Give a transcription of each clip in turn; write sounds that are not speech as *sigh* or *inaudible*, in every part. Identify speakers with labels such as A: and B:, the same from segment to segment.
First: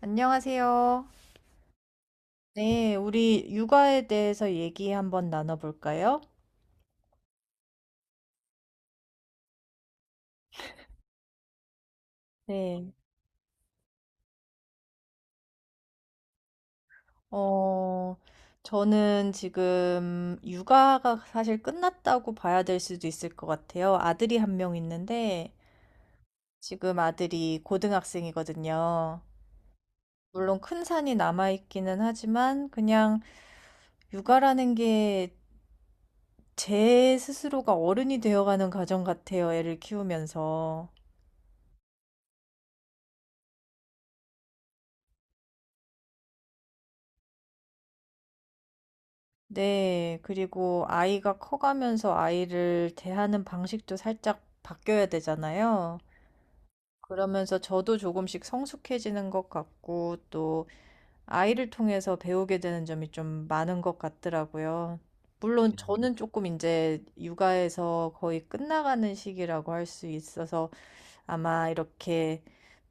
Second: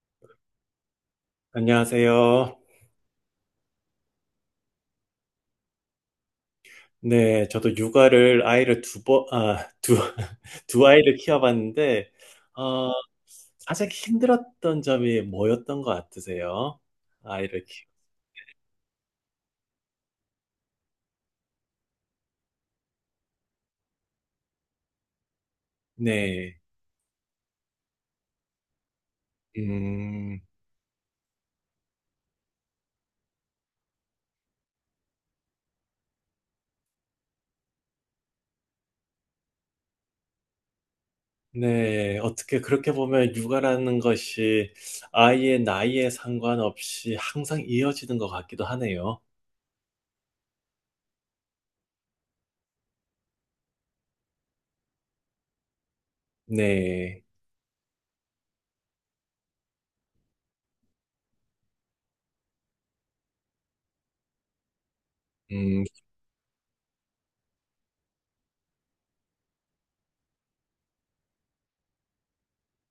A: 안녕하세요.
B: 안녕하세요.
A: 네, 우리 육아에 대해서 얘기 한번 나눠볼까요?
B: 네, 저도 육아를 아이를 두 번, 아, 두, *laughs* 두 아이를 키워봤는데, 어,
A: 네,
B: 가장 힘들었던 점이 뭐였던 것 같으세요? 아이를 키
A: 어, 저는 지금 육아가 사실 끝났다고 봐야 될 수도 있을 것 같아요. 아들이 1명 있는데,
B: 네,
A: 지금 아들이 고등학생이거든요.
B: 음,
A: 물론 큰 산이 남아있기는 하지만, 그냥 육아라는 게 제 스스로가 어른이 되어가는 과정 같아요. 애를 키우면서.
B: 네, 어떻게 그렇게 보면 육아라는 것이 아이의 나이에 상관없이 항상 이어지는 것 같기도 하네요.
A: 네, 그리고 아이가 커가면서 아이를 대하는 방식도 살짝 바뀌어야 되잖아요.
B: 네,
A: 그러면서 저도 조금씩 성숙해지는 것 같고, 또 아이를 통해서 배우게 되는 점이 좀 많은 것 같더라고요. 물론
B: 음.
A: 저는 조금 이제 육아에서 거의 끝나가는 시기라고 할 수 있어서 아마 이렇게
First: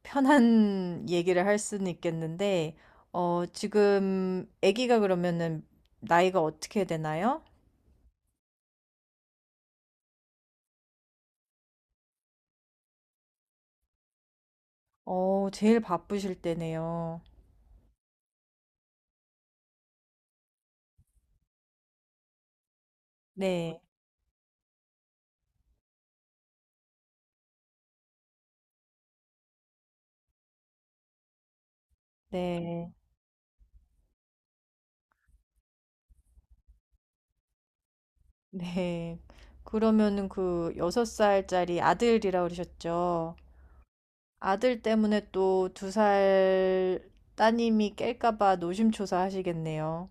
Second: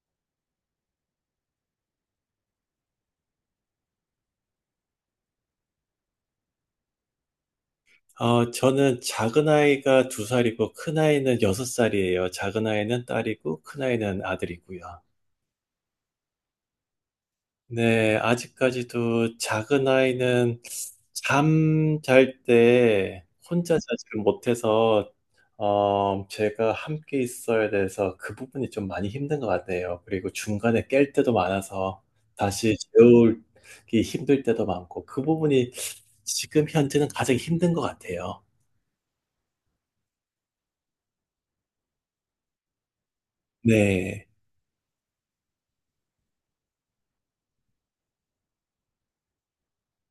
A: 편한 *laughs* 얘기를 할 수는 있겠는데, 지금 아기가 그러면은 나이가 어떻게 되나요?
B: 저는 작은 아이가 2살이고 큰 아이는 6살이에요. 작은 아이는 딸이고 큰 아이는 아들이고요.
A: 제일 바쁘실 때네요.
B: 네, 아직까지도 작은 아이는 잠잘 때 혼자
A: 네,
B: 자지를 못해서 제가 함께 있어야 돼서 그 부분이 좀 많이 힘든 것 같아요. 그리고 중간에 깰 때도 많아서 다시
A: 네,
B: 재우기 힘들 때도 많고 그 부분이 지금 현재는 가장 힘든 것 같아요.
A: *laughs* 네. 그러면은 그 여섯 살짜리 아들이라 그러셨죠?
B: 네.
A: 아들 때문에 또 2살 따님이 깰까 봐 노심초사 하시겠네요.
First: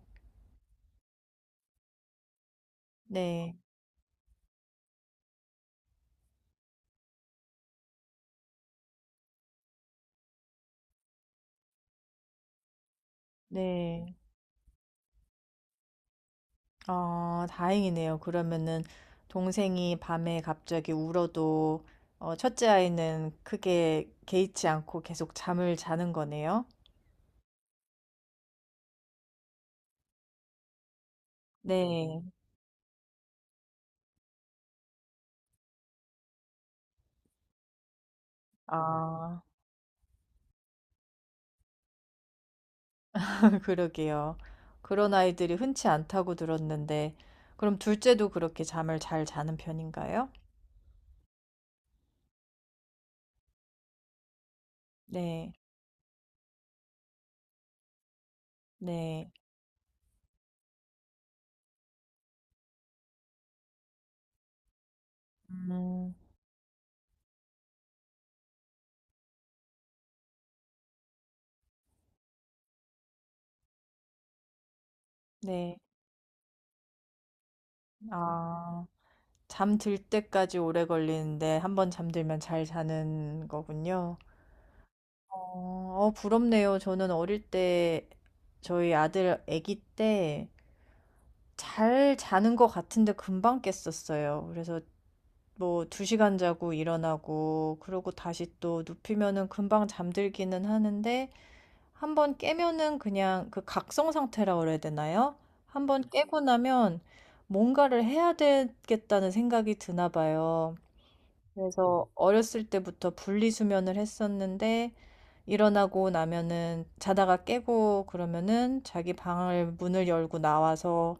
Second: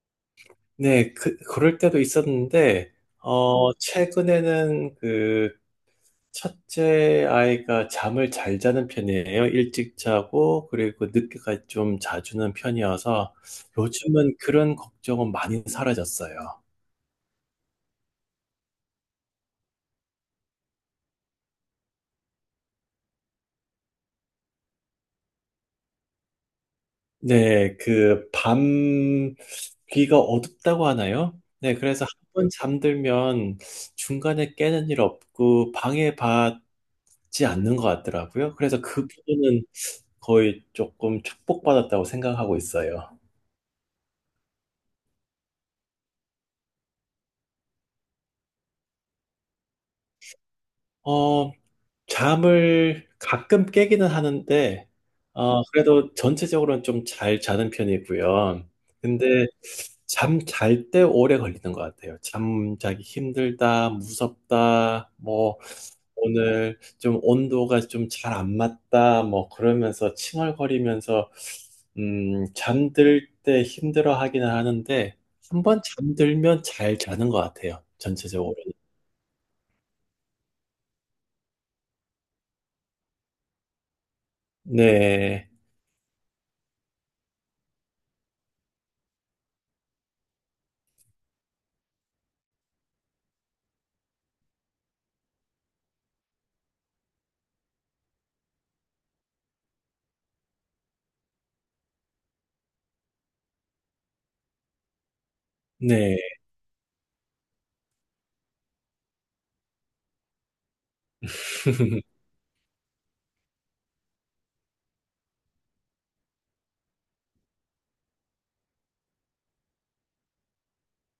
B: 네, 그럴 때도 있었는데,
A: 네,
B: 최근에는 그 첫째 아이가 잠을 잘 자는 편이에요. 일찍 자고, 그리고 늦게까지 좀 자주는 편이어서,
A: 네.
B: 요즘은 그런 걱정은 많이 사라졌어요.
A: 아, 다행이네요. 그러면은 동생이 밤에 갑자기 울어도 첫째 아이는 크게 개의치 않고 계속 잠을 자는 거네요.
B: 네, 귀가 어둡다고 하나요? 네, 그래서 한
A: 네.
B: 번 잠들면 중간에 깨는 일 없고, 방해받지 않는 것 같더라고요. 그래서 그
A: 아.
B: 부분은 거의 조금 축복받았다고 생각하고 있어요.
A: *laughs* 그러게요. 그런 아이들이 흔치 않다고 들었는데, 그럼 둘째도 그렇게 잠을 잘 자는 편인가요?
B: 어, 잠을 가끔 깨기는 하는데,
A: 네,
B: 그래도 전체적으로는 좀 잘 자는 편이고요.
A: 네,
B: 근데 잠 잘 때 오래 걸리는 것 같아요. 잠 자기 힘들다, 무섭다, 뭐,
A: 음,
B: 오늘 좀 온도가 좀 잘 안 맞다, 뭐, 그러면서 칭얼거리면서, 잠들 때 힘들어 하기는 하는데, 한
A: 네.
B: 번 잠들면 잘 자는 것 같아요. 전체적으로.
A: 아, 잠 들 때까지 오래 걸리는데, 한 번 잠들면 잘 자는 거군요.
B: 네,
A: 부럽네요. 저는 어릴 때, 저희 아들 아기 때, 잘 자는 것 같은데 금방 깼었어요. 그래서 뭐 2시간 자고 일어나고 그러고 다시 또 눕히면은 금방 잠들기는 하는데 한번 깨면은 그냥 그 각성 상태라 그래야 되나요? 한번
B: 네.
A: 깨고 나면 뭔가를 해야 되겠다는 생각이 드나 봐요.
B: *laughs*
A: 그래서 어렸을 때부터 분리수면을 했었는데 일어나고 나면은 자다가 깨고 그러면은 자기 방을 문을 열고 나와서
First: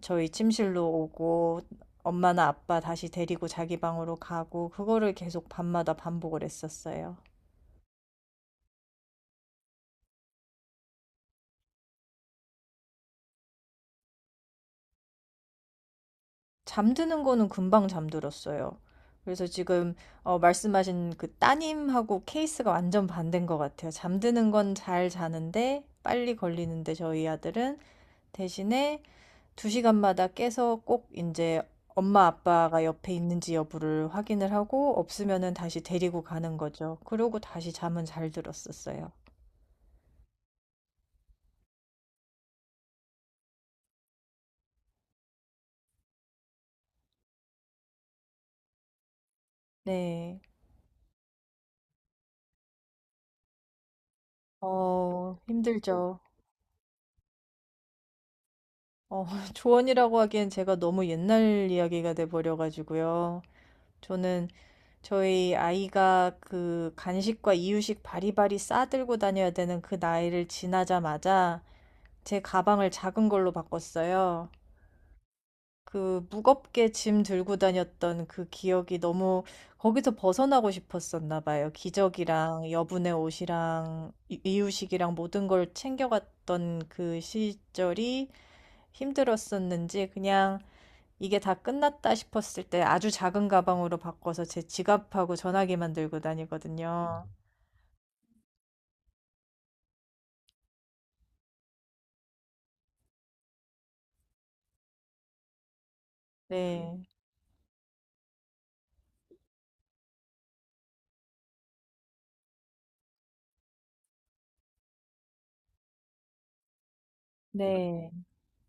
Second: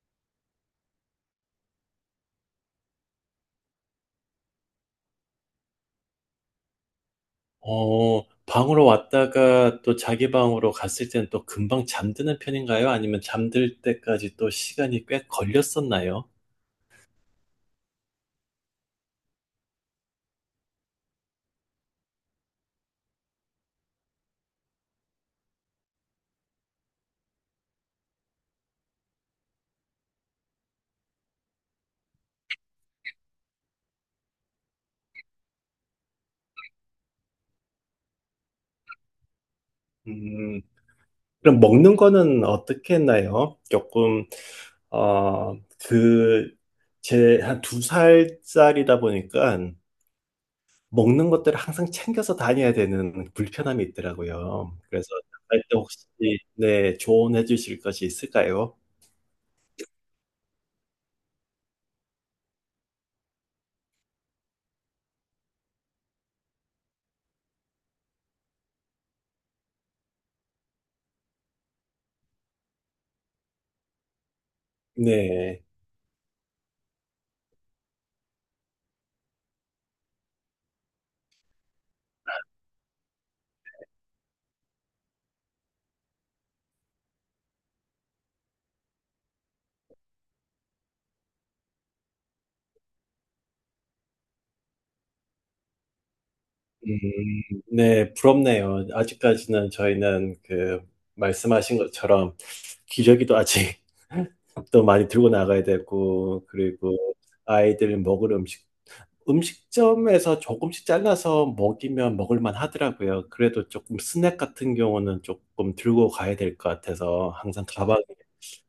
A: 저희 침실로 오고 엄마나 아빠 다시 데리고 자기 방으로 가고 그거를 계속 밤마다 반복을 했었어요.
B: 방으로 왔다가 또 자기 방으로 갔을 때는 또 금방 잠드는 편인가요? 아니면 잠들 때까지 또 시간이 꽤 걸렸었나요?
A: 잠드는 거는 금방 잠들었어요. 그래서 지금 말씀하신 그 따님하고 케이스가 완전 반대인 것 같아요. 잠드는 건 잘 자는데 빨리 걸리는데 저희 아들은 대신에 두 시간마다 깨서 꼭 이제 엄마 아빠가 옆에 있는지 여부를 확인을 하고 없으면은 다시 데리고 가는 거죠. 그러고 다시 잠은 잘 들었었어요.
B: 음, 그럼 먹는 거는 어떻게 했나요? 어, 그, 제 한 2살짜리다 보니까
A: 네.
B: 먹는 것들을 항상 챙겨서 다녀야 되는 불편함이 있더라고요. 그래서 나갈 때 혹시,
A: 힘들죠.
B: 네, 조언해 주실 것이 있을까요?
A: 어, *laughs* 조언이라고 하기엔 제가 너무 옛날 이야기가 돼버려가지고요. 저는 저희 아이가 그 간식과 이유식 바리바리 싸들고 다녀야 되는 그 나이를 지나자마자 제 가방을 작은 걸로 바꿨어요.
B: 네.
A: 그 무겁게 짐 들고 다녔던 그 기억이 너무 거기서 벗어나고 싶었었나 봐요. 기저귀랑 여분의 옷이랑 이유식이랑 모든 걸 챙겨갔던 그 시절이 힘들었었는지 그냥 이게 다 끝났다 싶었을 때 아주 작은 가방으로 바꿔서 제 지갑하고 전화기만 들고 다니거든요.
B: 음, 네, 부럽네요. 아직까지는 저희는 그 말씀하신 것처럼 기저귀도 아직 *laughs* 또 많이 들고 나가야 되고 그리고
A: 네.
B: 아이들 먹을 음식 음식점에서 조금씩 잘라서 먹이면 먹을만 하더라고요. 그래도 조금 스낵 같은 경우는 조금 들고 가야 될 것 같아서 항상 가방에
A: 네.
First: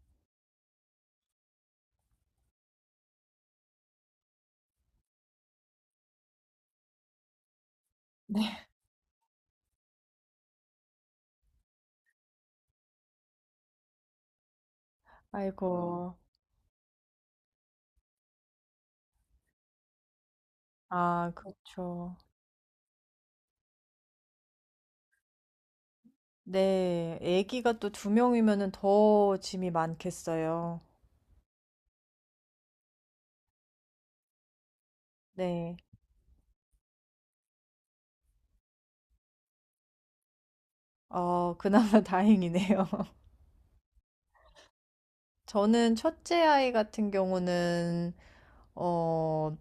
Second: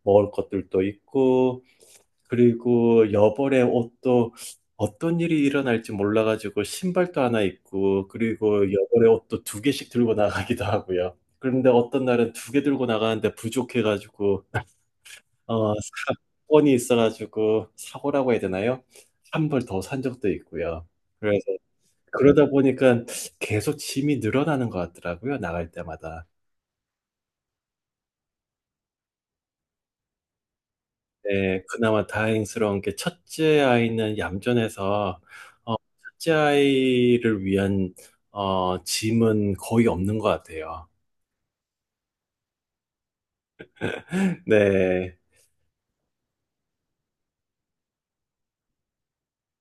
B: 먹을 것들도 있고 그리고 여벌의 옷도 어떤 일이 일어날지 몰라가지고 신발도 하나 입고 그리고
A: 네.
B: 여벌의 옷도 2개씩 들고 나가기도 하고요. 그런데 어떤 날은 2개 들고 나가는데 부족해가지고 *laughs* 어,
A: 아이고.
B: 사건이 있어가지고 사고라고 해야 되나요? 한벌 더 산 적도 있고요.
A: 아,
B: 그래서
A: 그렇죠.
B: 그러다 보니까 계속 짐이 늘어나는 것 같더라고요. 나갈 때마다.
A: 네. 아기가 또 두 명이면은 더 짐이 많겠어요.
B: 네, 그나마 다행스러운 게 첫째 아이는 얌전해서 어,
A: 네.
B: 첫째 아이를 위한 짐은 거의 없는 것 같아요.
A: 그나마 *laughs* 다행이네요. *laughs*
B: *laughs* 네,
A: 저는 첫째 아이 같은 경우는 어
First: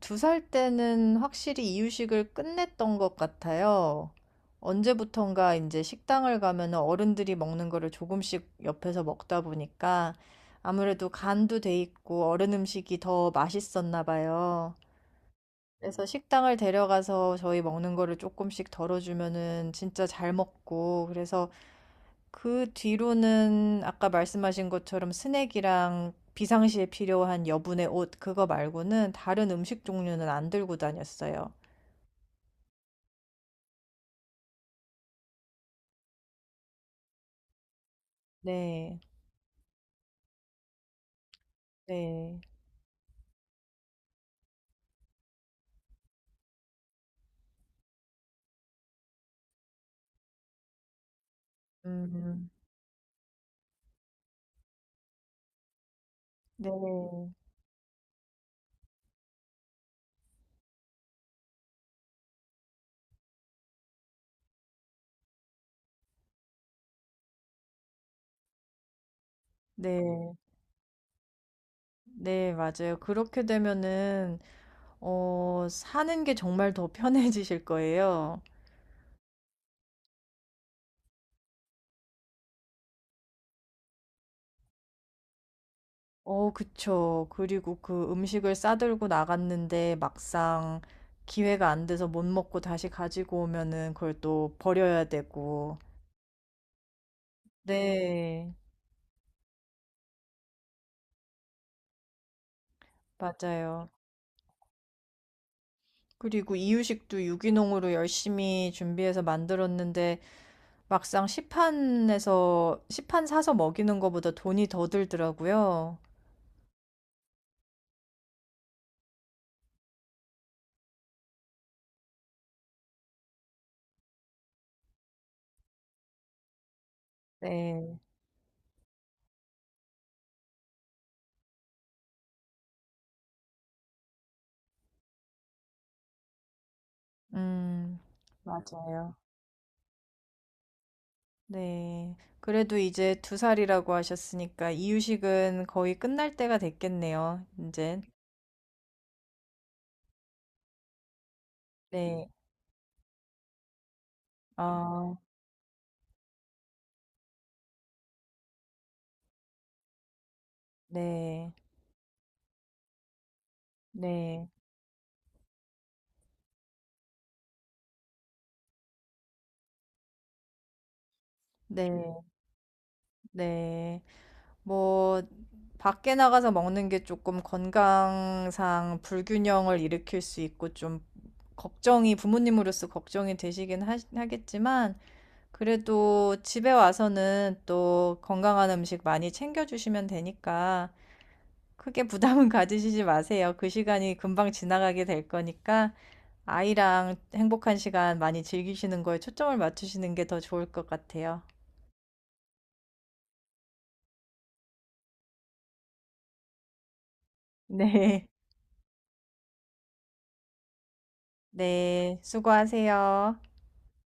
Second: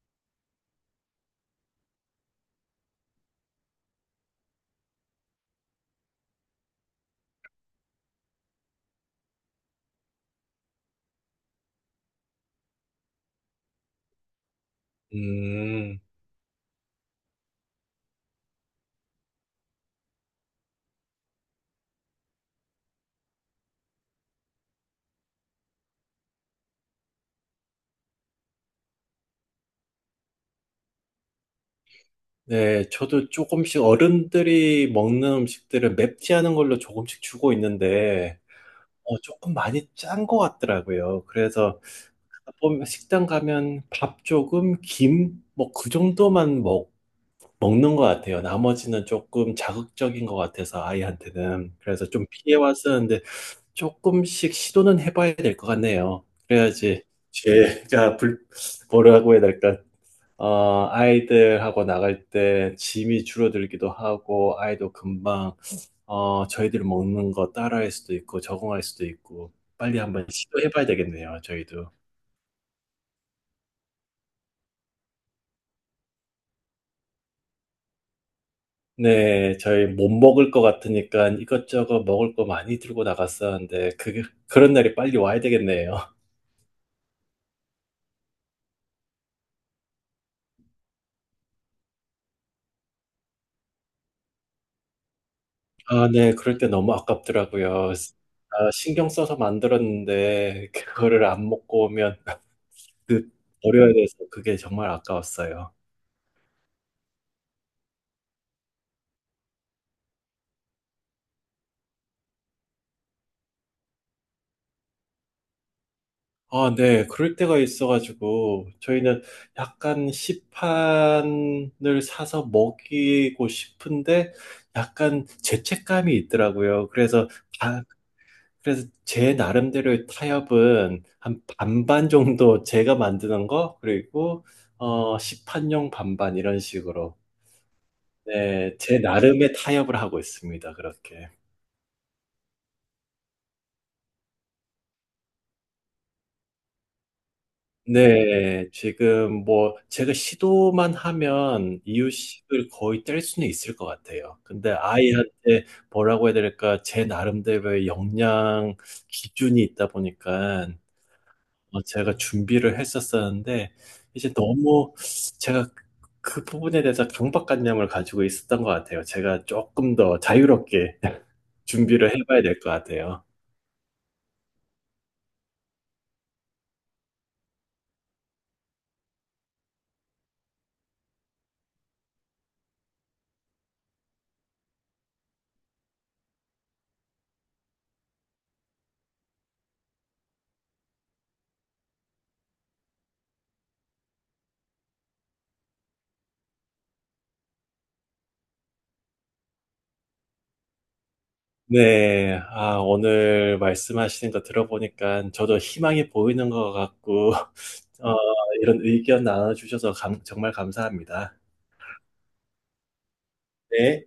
A: 2살 때는 확실히 이유식을 끝냈던 것 같아요. 언제부턴가 이제 식당을 가면 어른들이 먹는 거를 조금씩 옆에서 먹다 보니까 아무래도 간도 돼 있고 어른 음식이 더 맛있었나 봐요.
B: 음,
A: 그래서 식당을 데려가서 저희 먹는 거를 조금씩 덜어주면은 진짜 잘 먹고, 그래서 그 뒤로는 아까 말씀하신 것처럼 스낵이랑 비상시에 필요한 여분의 옷, 그거 말고는 다른 음식 종류는 안 들고 다녔어요.
B: 네, 저도 조금씩 어른들이 먹는 음식들을 맵지 않은 걸로 조금씩 주고 있는데
A: 네,
B: 조금 많이 짠 것 같더라고요. 그래서
A: 네,
B: 보면 식당 가면 밥 조금, 김, 뭐 그 정도만 먹는 것 같아요. 나머지는 조금 자극적인 것 같아서 아이한테는. 그래서 좀
A: 음,
B: 피해 왔었는데 조금씩 시도는 해봐야 될 것 같네요. 그래야지
A: 네,
B: 제가 불, 뭐라고 해야 될까? 아이들하고 나갈 때 짐이 줄어들기도 하고 아이도 금방 저희들 먹는 거 따라할 수도 있고 적응할 수도 있고 빨리 한번
A: 네,
B: 시도해봐야 되겠네요. 저희도.
A: 네, 맞아요. 그렇게 되면은, 사는 게 정말 더 편해지실 거예요.
B: 네. 저희 못 먹을 것 같으니까 이것저것 먹을 거 많이 들고 나갔었는데 그게 그런 날이 빨리 와야 되겠네요.
A: 그쵸. 그리고 그 음식을 싸들고 나갔는데 막상 기회가 안 돼서 못 먹고 다시 가지고 오면은 그걸 또 버려야 되고.
B: 아, 네. 그럴 때 너무 아깝더라고요.
A: 네.
B: 아, 신경 써서 만들었는데 그거를 안 먹고 오면 *laughs* 그
A: 맞아요.
B: 버려야 돼서 그게 정말 아까웠어요.
A: 그리고 이유식도 유기농으로 열심히 준비해서 만들었는데 막상 시판 사서 먹이는 것보다 돈이 더 들더라고요.
B: 아, 네. 그럴 때가 있어 가지고 저희는 약간 시판을 사서 먹이고 싶은데 약간 죄책감이 있더라고요. 그래서
A: 네.
B: 그래서 제 나름대로의 타협은 한 반반 정도 제가 만드는 거, 그리고 시판용 반반 이런 식으로.
A: 음.
B: 네, 제
A: 맞아요.
B: 나름의 타협을 하고 있습니다. 그렇게.
A: 네. 그래도 이제 두 살이라고 하셨으니까 이유식은 거의 끝날 때가 됐겠네요. 이제.
B: 네, 지금 뭐 제가 시도만 하면
A: 네.
B: 이유식을 거의 뗄 수는 있을 것 같아요. 근데
A: 아,
B: 아이한테 뭐라고 해야 될까? 제 나름대로의 역량 기준이 있다 보니까
A: 네.
B: 제가 준비를 했었었는데, 이제
A: 네.
B: 너무 제가 그그 부분에 대해서 강박관념을 가지고 있었던 것 같아요. 제가 조금 더 자유롭게 *laughs*
A: 네.
B: 준비를 해봐야 될 것 같아요.
A: 네. 뭐 밖에 나가서 먹는 게 조금 건강상 불균형을 일으킬 수 있고 좀 걱정이 부모님으로서 걱정이 되시긴 하겠지만 그래도 집에 와서는 또 건강한 음식 많이 챙겨주시면 되니까 크게 부담은 *laughs* 가지시지 마세요. 그 시간이 금방 지나가게 될 거니까 아이랑 행복한 시간 많이 즐기시는 거에 초점을 맞추시는 게 더 좋을 것 같아요.
B: 네, 아, 오늘 말씀하시는 거 들어보니까 저도 희망이 보이는 것 같고, *laughs* 어,
A: 네.
B: 이런 의견 나눠주셔서 정말 감사합니다.
A: 네. 수고하세요.
B: 네.